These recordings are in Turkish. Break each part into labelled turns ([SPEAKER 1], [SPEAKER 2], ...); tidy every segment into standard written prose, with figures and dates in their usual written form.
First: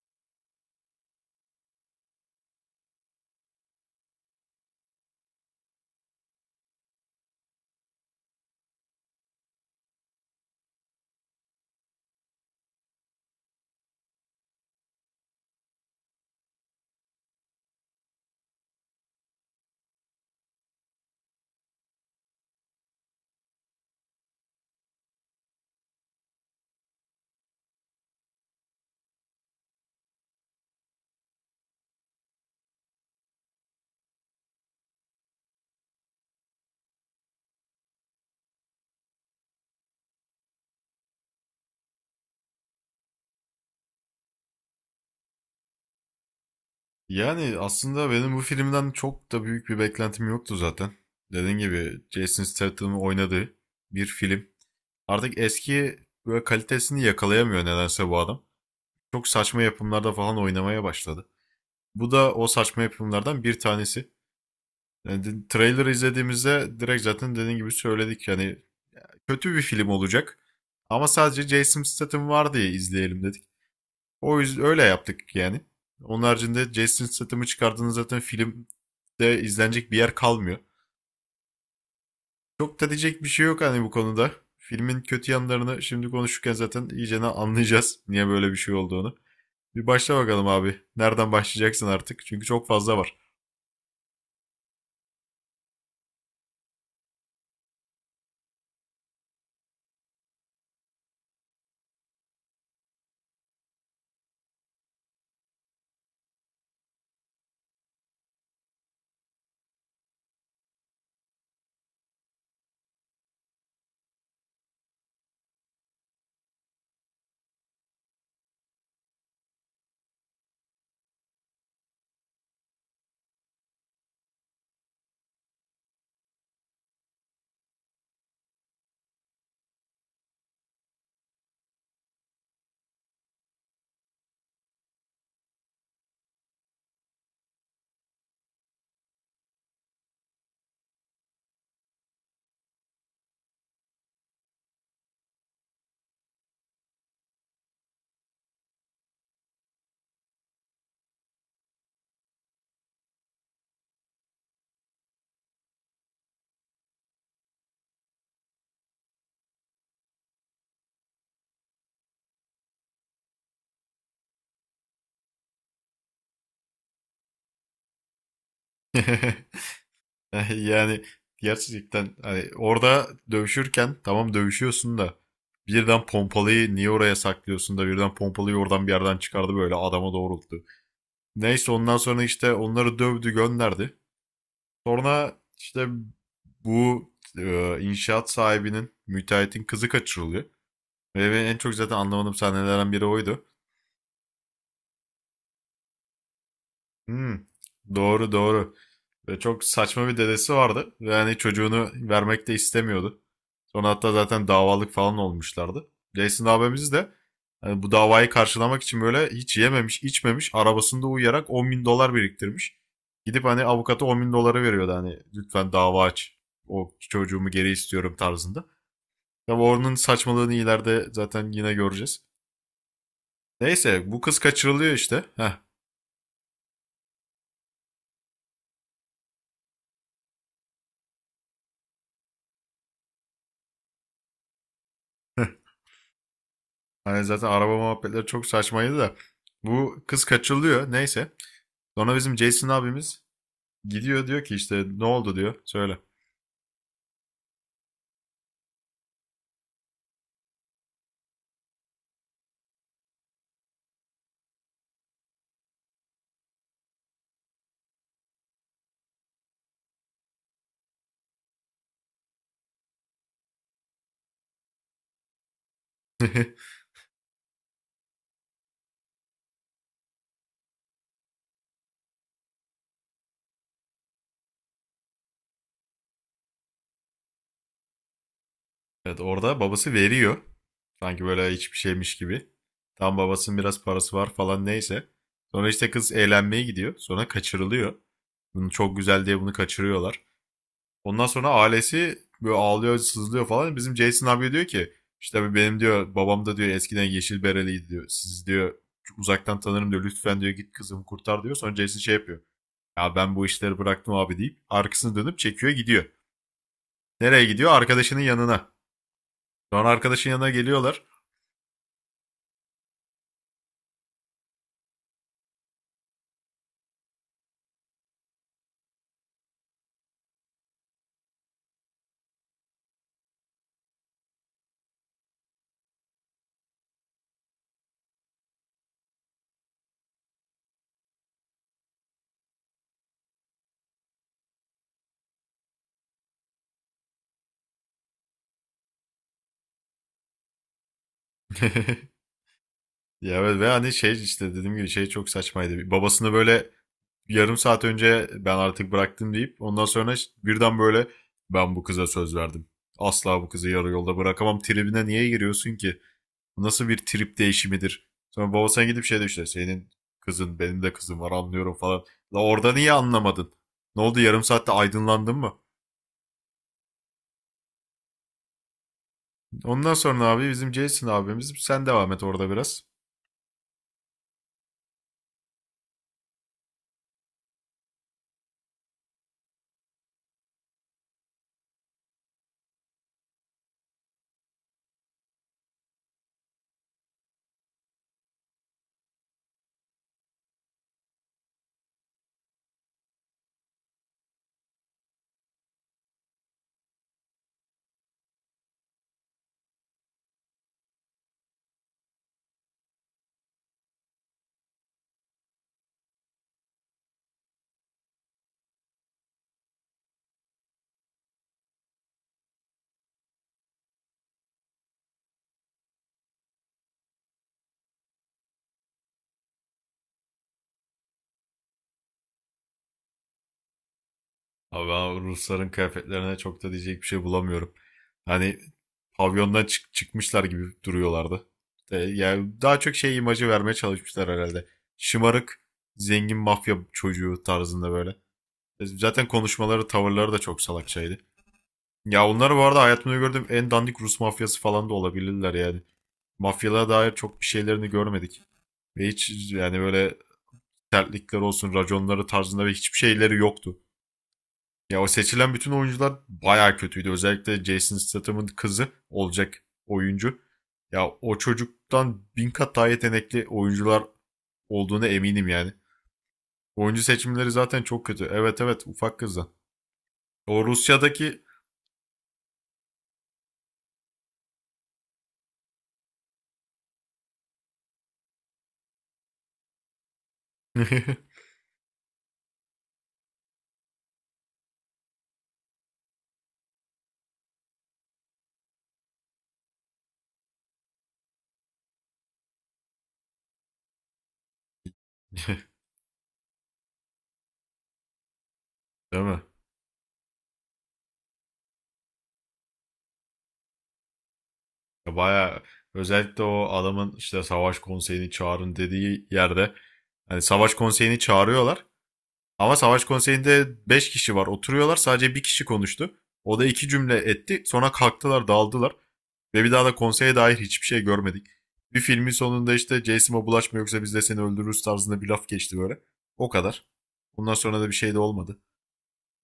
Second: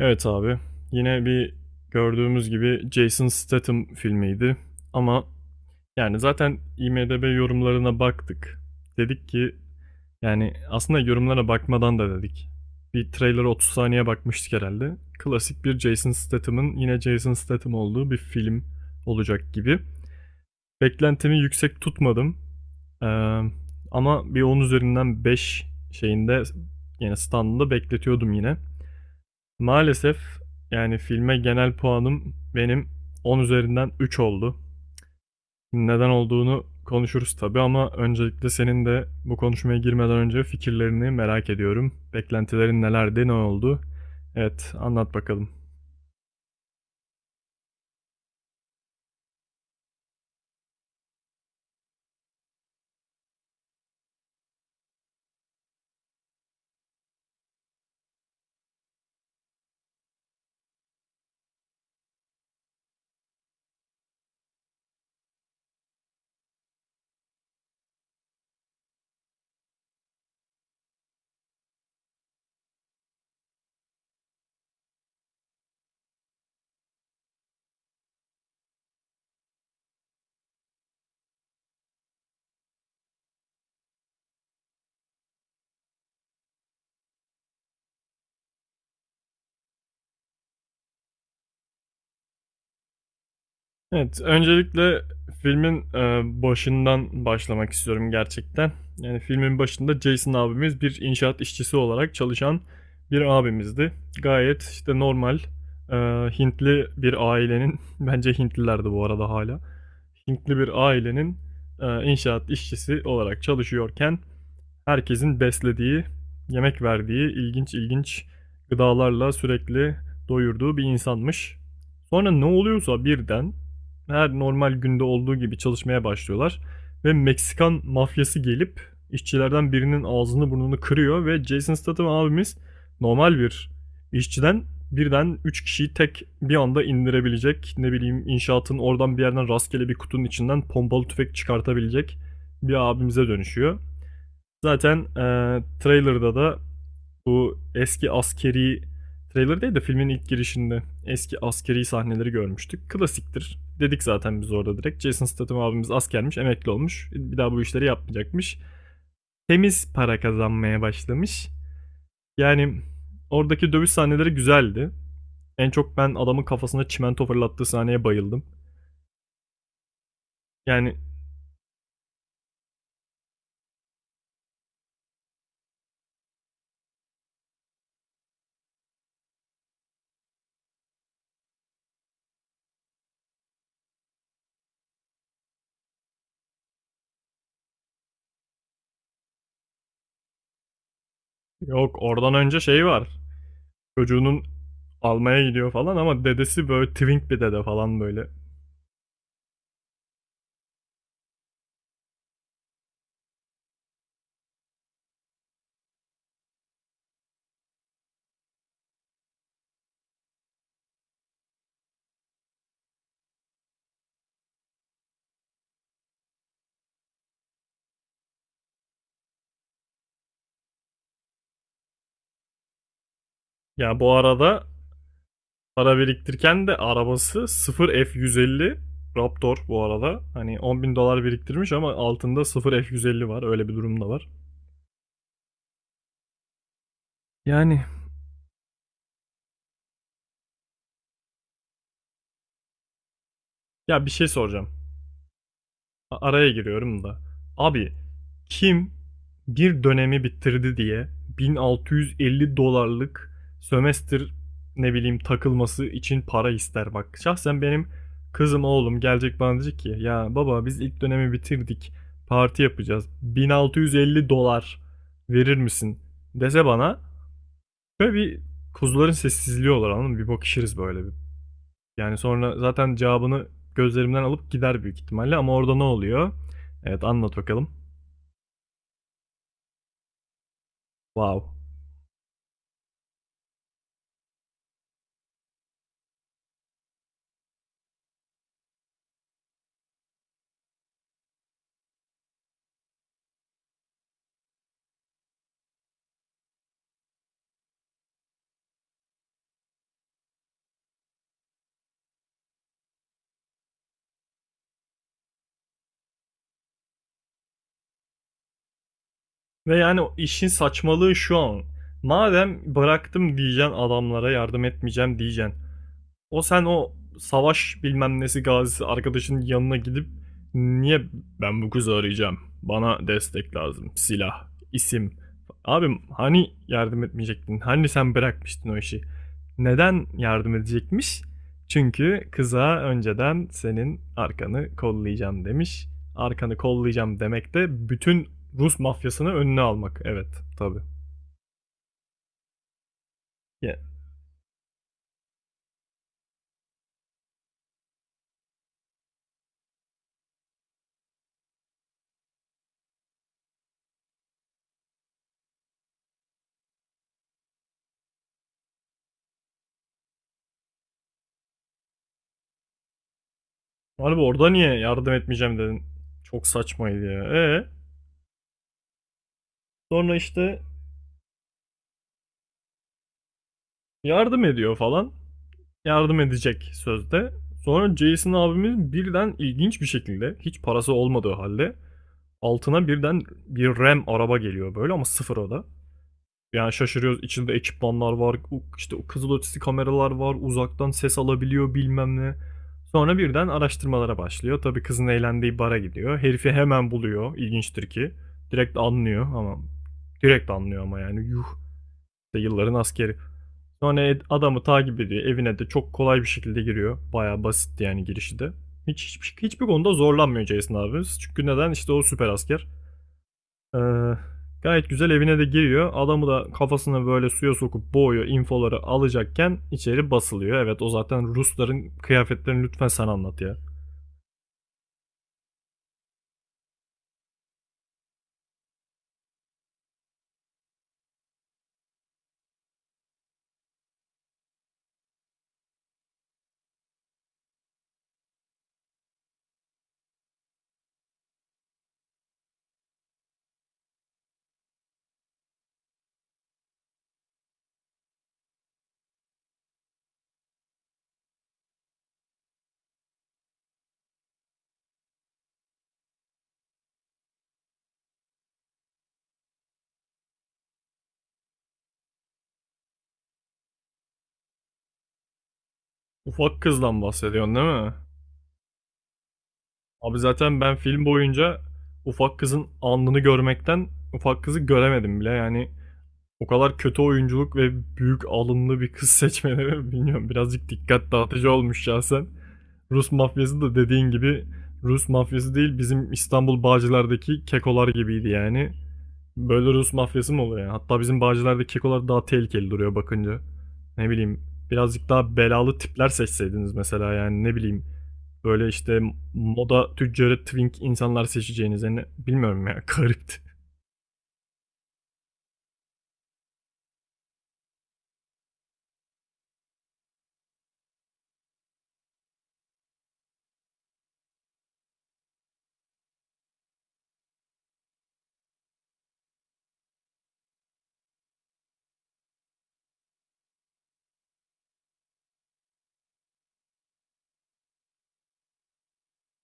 [SPEAKER 1] Evet abi. Yine bir gördüğümüz gibi Jason Statham filmiydi. Ama yani zaten IMDb yorumlarına baktık. Dedik ki yani aslında yorumlara bakmadan da dedik. Bir trailer'a 30 saniye bakmıştık herhalde. Klasik bir Jason Statham'ın yine Jason Statham olduğu bir film olacak gibi. Beklentimi yüksek tutmadım. Ee, ama bir 10 üzerinden 5 şeyinde yani standında bekletiyordum yine. Maalesef yani filme genel puanım benim 10 üzerinden 3 oldu. Neden olduğunu konuşuruz tabii ama öncelikle senin de bu konuşmaya girmeden önce fikirlerini merak ediyorum. Beklentilerin nelerdi, ne oldu? Evet, anlat bakalım.
[SPEAKER 2] Yani aslında benim bu filmden çok da büyük bir beklentim yoktu zaten. Dediğim gibi Jason Statham'ın oynadığı bir film. Artık eski böyle kalitesini yakalayamıyor nedense bu adam. Çok saçma yapımlarda falan oynamaya başladı. Bu da o saçma yapımlardan bir tanesi. Yani trailer izlediğimizde direkt zaten dediğim gibi söyledik yani kötü bir film olacak. Ama sadece Jason Statham var diye izleyelim dedik. O yüzden öyle yaptık yani. Onun haricinde Jason Statham'ı çıkardığınız zaten filmde izlenecek bir yer kalmıyor. Çok da diyecek bir şey yok hani bu konuda. Filmin kötü yanlarını şimdi konuşurken zaten iyicene anlayacağız niye böyle bir şey olduğunu. Bir başla bakalım abi. Nereden başlayacaksın artık? Çünkü çok fazla var.
[SPEAKER 1] Evet, öncelikle filmin, başından başlamak istiyorum gerçekten. Yani, filmin başında Jason abimiz bir inşaat işçisi olarak çalışan bir abimizdi. Gayet, işte, normal, eee, Hintli bir ailenin bence Hintliler de bu arada hala Hintli bir ailenin, inşaat işçisi olarak çalışıyorken herkesin beslediği, yemek verdiği, ilginç ilginç gıdalarla sürekli doyurduğu bir insanmış. Sonra ne oluyorsa birden her normal günde olduğu gibi çalışmaya başlıyorlar ve Meksikan mafyası gelip işçilerden birinin ağzını burnunu kırıyor ve Jason Statham abimiz normal bir işçiden birden 3 kişiyi tek bir anda indirebilecek. Ne bileyim inşaatın oradan bir yerden rastgele bir kutunun içinden pompalı tüfek çıkartabilecek bir abimize dönüşüyor. Zaten trailer'da da bu eski askeri trailer değil de filmin ilk girişinde eski askeri sahneleri görmüştük. Klasiktir. Dedik zaten biz orada direkt. Jason Statham abimiz askermiş, emekli olmuş. Bir daha bu işleri yapmayacakmış. Temiz para kazanmaya başlamış. Yani oradaki dövüş sahneleri güzeldi. En çok ben adamın kafasına çimento fırlattığı sahneye bayıldım. Yani
[SPEAKER 2] Yani gerçekten hani orada dövüşürken tamam dövüşüyorsun da birden pompalıyı niye oraya saklıyorsun da birden pompalıyı oradan bir yerden çıkardı böyle adama doğrulttu. Neyse ondan sonra işte onları dövdü gönderdi. Sonra işte bu inşaat sahibinin, müteahhitin kızı kaçırılıyor. Ve benim en çok
[SPEAKER 1] yok
[SPEAKER 2] zaten
[SPEAKER 1] oradan
[SPEAKER 2] anlamadığım
[SPEAKER 1] önce şey
[SPEAKER 2] sahnelerden biri
[SPEAKER 1] var.
[SPEAKER 2] oydu.
[SPEAKER 1] Çocuğunun almaya gidiyor falan ama dedesi böyle twink bir
[SPEAKER 2] Hmm,
[SPEAKER 1] dede falan böyle.
[SPEAKER 2] doğru doğru. Ve çok saçma bir dedesi vardı. Ve hani çocuğunu vermek de istemiyordu. Sonra hatta zaten davalık falan olmuşlardı. Jason abimiz de hani bu davayı karşılamak için böyle hiç yememiş, içmemiş, arabasında uyuyarak 10 bin dolar biriktirmiş. Gidip hani avukata 10 bin doları veriyordu hani lütfen dava aç. O çocuğumu geri istiyorum tarzında. Tabi onun saçmalığını ileride zaten yine göreceğiz.
[SPEAKER 1] Ya
[SPEAKER 2] Neyse
[SPEAKER 1] bu
[SPEAKER 2] bu kız
[SPEAKER 1] arada
[SPEAKER 2] kaçırılıyor işte. Heh.
[SPEAKER 1] para biriktirirken de arabası 0 F150 Raptor bu arada. Hani 10 bin dolar biriktirmiş ama altında 0 F150 var. Öyle bir durum da var.
[SPEAKER 2] Hani zaten araba
[SPEAKER 1] Yani
[SPEAKER 2] muhabbetleri çok saçmaydı da. Bu kız kaçırılıyor neyse. Sonra bizim Jason abimiz
[SPEAKER 1] ya bir
[SPEAKER 2] gidiyor
[SPEAKER 1] şey
[SPEAKER 2] diyor ki
[SPEAKER 1] soracağım.
[SPEAKER 2] işte ne oldu diyor söyle.
[SPEAKER 1] Araya giriyorum da. Abi kim bir dönemi bitirdi diye 1650 dolarlık sömestr ne bileyim takılması için para ister bak. Şahsen benim kızım oğlum gelecek bana diyecek ki ya baba biz ilk dönemi bitirdik parti yapacağız 1650 dolar verir misin dese bana böyle bir kuzuların sessizliği olur anladın mı? Bir bakışırız böyle bir yani sonra zaten cevabını gözlerimden alıp gider büyük ihtimalle ama orada ne oluyor? Evet anlat bakalım.
[SPEAKER 2] Evet orada babası veriyor. Sanki
[SPEAKER 1] Wow.
[SPEAKER 2] böyle hiçbir şeymiş gibi. Tam babasının biraz parası var falan neyse. Sonra işte kız eğlenmeye gidiyor. Sonra kaçırılıyor. Bunu çok güzel diye bunu kaçırıyorlar. Ondan sonra ailesi böyle ağlıyor, sızlıyor falan. Bizim Jason abi diyor ki işte benim diyor babam da diyor eskiden yeşil bereliydi diyor. Siz diyor uzaktan tanırım diyor. Lütfen diyor git kızımı kurtar diyor. Sonra Jason şey yapıyor. Ya ben bu işleri bıraktım abi deyip arkasını dönüp çekiyor gidiyor. Nereye gidiyor? Arkadaşının yanına.
[SPEAKER 1] Ve
[SPEAKER 2] Sonra
[SPEAKER 1] yani
[SPEAKER 2] arkadaşın
[SPEAKER 1] işin
[SPEAKER 2] yanına geliyorlar.
[SPEAKER 1] saçmalığı şu an. Madem bıraktım diyeceksin adamlara yardım etmeyeceğim diyeceksin. O sen o savaş bilmem nesi gazisi arkadaşın yanına gidip niye ben bu kızı arayacağım? Bana destek lazım. Silah, isim. Abim hani yardım etmeyecektin? Hani sen bırakmıştın o işi? Neden yardım edecekmiş? Çünkü kıza önceden senin arkanı kollayacağım demiş. Arkanı kollayacağım demek de bütün Rus mafyasını önüne almak. Evet, tabii.
[SPEAKER 2] Ya evet ve
[SPEAKER 1] Ya,
[SPEAKER 2] hani şey işte dediğim gibi şey çok saçmaydı. Babasını böyle yarım saat önce ben artık bıraktım deyip ondan sonra işte birden böyle ben bu kıza söz verdim. Asla bu kızı yarı yolda bırakamam tribine niye giriyorsun ki? Nasıl bir trip değişimidir? Sonra baba gidip şey de işte senin kızın benim de kızım var anlıyorum falan. La orada niye anlamadın? Ne
[SPEAKER 1] abi
[SPEAKER 2] oldu yarım
[SPEAKER 1] orada
[SPEAKER 2] saatte
[SPEAKER 1] niye yardım
[SPEAKER 2] aydınlandın mı?
[SPEAKER 1] etmeyeceğim dedin? Çok saçmaydı ya. Ee?
[SPEAKER 2] Ondan
[SPEAKER 1] Sonra
[SPEAKER 2] sonra abi
[SPEAKER 1] işte
[SPEAKER 2] bizim Jason abimiz sen devam et orada biraz.
[SPEAKER 1] yardım ediyor falan. Yardım edecek sözde. Sonra Jason abimiz birden ilginç bir şekilde hiç parası olmadığı halde altına birden bir RAM araba geliyor böyle ama sıfır o da. Yani şaşırıyoruz içinde ekipmanlar var işte o kızıl kameralar var uzaktan ses alabiliyor bilmem ne. Sonra birden araştırmalara başlıyor. Tabii kızın eğlendiği bara gidiyor. Herifi hemen buluyor. İlginçtir ki. Direkt anlıyor ama direkt anlıyor ama yani yuh. İşte yılların askeri. Sonra adamı takip ediyor. Evine de çok kolay bir şekilde giriyor. Bayağı basitti yani girişi de. Hiçbir konuda zorlanmıyor Jason abimiz. Çünkü neden? İşte o süper asker. Ee, gayet güzel evine de giriyor. Adamı da kafasına böyle suya sokup boğuyor. İnfoları alacakken içeri basılıyor. Evet o zaten Rusların kıyafetlerini lütfen sen anlat ya.
[SPEAKER 2] Abi ben Rusların kıyafetlerine çok da diyecek bir şey bulamıyorum. Hani pavyondan çıkmışlar gibi duruyorlardı. E, yani daha çok şey imajı vermeye çalışmışlar herhalde. Şımarık, zengin mafya çocuğu tarzında böyle. E, zaten konuşmaları, tavırları da çok salakçaydı. Ya onlar bu arada hayatımda gördüğüm en dandik Rus mafyası falan da olabilirler yani. Mafyalara dair çok bir şeylerini görmedik. Ve hiç yani böyle sertlikler olsun, raconları tarzında ve hiçbir şeyleri yoktu. Ya o seçilen bütün oyuncular bayağı kötüydü. Özellikle Jason Statham'ın kızı olacak oyuncu. Ya o çocuktan bin kat daha yetenekli oyuncular olduğuna eminim yani.
[SPEAKER 1] Ufak kızdan
[SPEAKER 2] Oyuncu seçimleri
[SPEAKER 1] bahsediyorsun değil
[SPEAKER 2] zaten
[SPEAKER 1] mi?
[SPEAKER 2] çok kötü. Evet, evet, ufak kızdan.
[SPEAKER 1] Abi zaten
[SPEAKER 2] O
[SPEAKER 1] ben film
[SPEAKER 2] Rusya'daki...
[SPEAKER 1] boyunca ufak kızın alnını görmekten ufak kızı göremedim bile. Yani o kadar kötü oyunculuk ve büyük alınlı bir kız seçmeleri bilmiyorum. Birazcık dikkat dağıtıcı olmuş şahsen. Rus mafyası da dediğin gibi Rus mafyası değil bizim İstanbul Bağcılar'daki kekolar gibiydi yani. Böyle Rus mafyası mı oluyor? Yani? Hatta bizim Bağcılar'daki kekolar daha tehlikeli duruyor bakınca. Ne bileyim birazcık daha belalı tipler seçseydiniz mesela yani ne bileyim. Böyle işte
[SPEAKER 2] Değil mi?
[SPEAKER 1] moda tüccarı twink insanlar seçeceğiniz yani bilmiyorum ya garipti.
[SPEAKER 2] Ya bayağı özellikle o adamın işte savaş konseyini çağırın dediği yerde hani savaş konseyini çağırıyorlar ama savaş konseyinde 5 kişi var oturuyorlar sadece bir kişi konuştu. O da iki cümle etti sonra kalktılar dağıldılar ve bir daha da konseye dair hiçbir şey görmedik. Bir filmin sonunda işte Jason'a bulaşma yoksa biz de seni öldürürüz tarzında bir laf geçti böyle. O kadar. Bundan sonra da bir şey de olmadı.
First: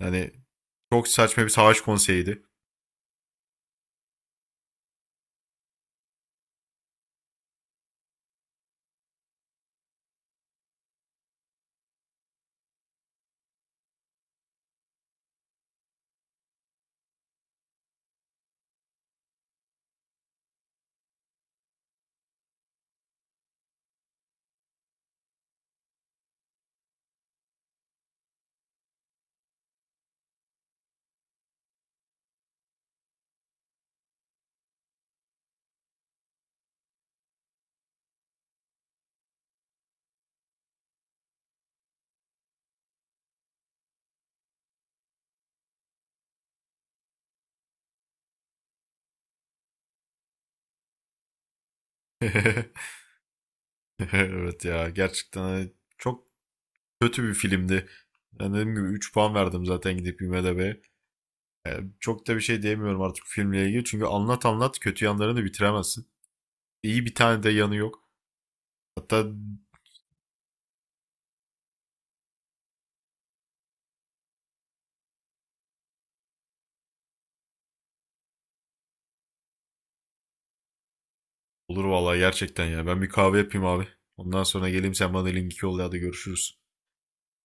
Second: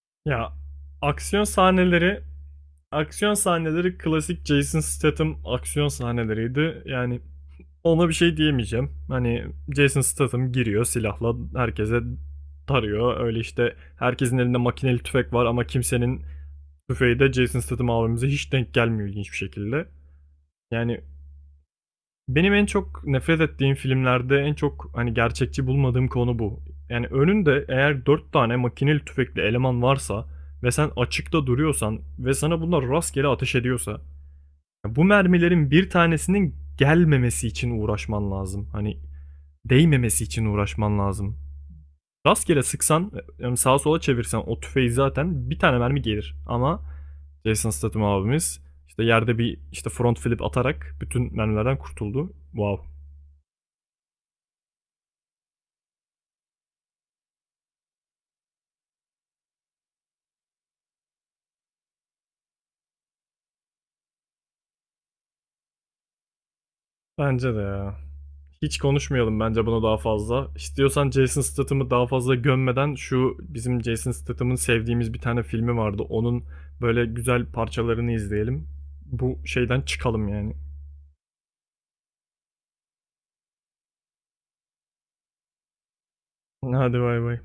[SPEAKER 2] Yani
[SPEAKER 1] Ya
[SPEAKER 2] çok
[SPEAKER 1] aksiyon
[SPEAKER 2] saçma bir savaş
[SPEAKER 1] sahneleri
[SPEAKER 2] konseyiydi.
[SPEAKER 1] aksiyon sahneleri klasik Jason Statham aksiyon sahneleriydi. Yani ona bir şey diyemeyeceğim. Hani Jason Statham giriyor silahla herkese tarıyor. Öyle işte herkesin elinde makineli tüfek var ama kimsenin tüfeği de Jason Statham abimize hiç denk gelmiyor ilginç bir şekilde. Yani benim en çok nefret ettiğim filmlerde en çok, hani, gerçekçi bulmadığım konu bu. Yani, önünde eğer 4 tane makineli tüfekli eleman varsa ve sen açıkta duruyorsan ve sana bunlar rastgele ateş ediyorsa, bu mermilerin bir tanesinin gelmemesi için uğraşman lazım. Hani, değmemesi için uğraşman lazım. Rastgele sıksan, yani, sağa sola çevirsen o tüfeği zaten bir tane mermi gelir ama Jason Statham abimiz, işte, yerde bir, işte, front flip atarak bütün mermilerden kurtuldu. Wow.
[SPEAKER 2] Evet ya gerçekten hani çok kötü bir filmdi. Yani dediğim gibi 3 puan verdim zaten gidip IMDb'ye. Yani çok da bir şey diyemiyorum artık filmle ilgili. Çünkü anlat anlat kötü yanlarını bitiremezsin. İyi bir tane de
[SPEAKER 1] Bence de
[SPEAKER 2] yanı
[SPEAKER 1] ya.
[SPEAKER 2] yok.
[SPEAKER 1] Hiç
[SPEAKER 2] Hatta
[SPEAKER 1] konuşmayalım bence bunu daha fazla. İstiyorsan Jason Statham'ı daha fazla gömmeden şu bizim Jason Statham'ın sevdiğimiz bir tane filmi vardı. Onun böyle güzel parçalarını izleyelim. Bu şeyden çıkalım yani.
[SPEAKER 2] olur vallahi gerçekten ya. Ben bir kahve yapayım abi. Ondan sonra geleyim sen bana linki yolla hadi görüşürüz.
[SPEAKER 1] Hadi bay bay.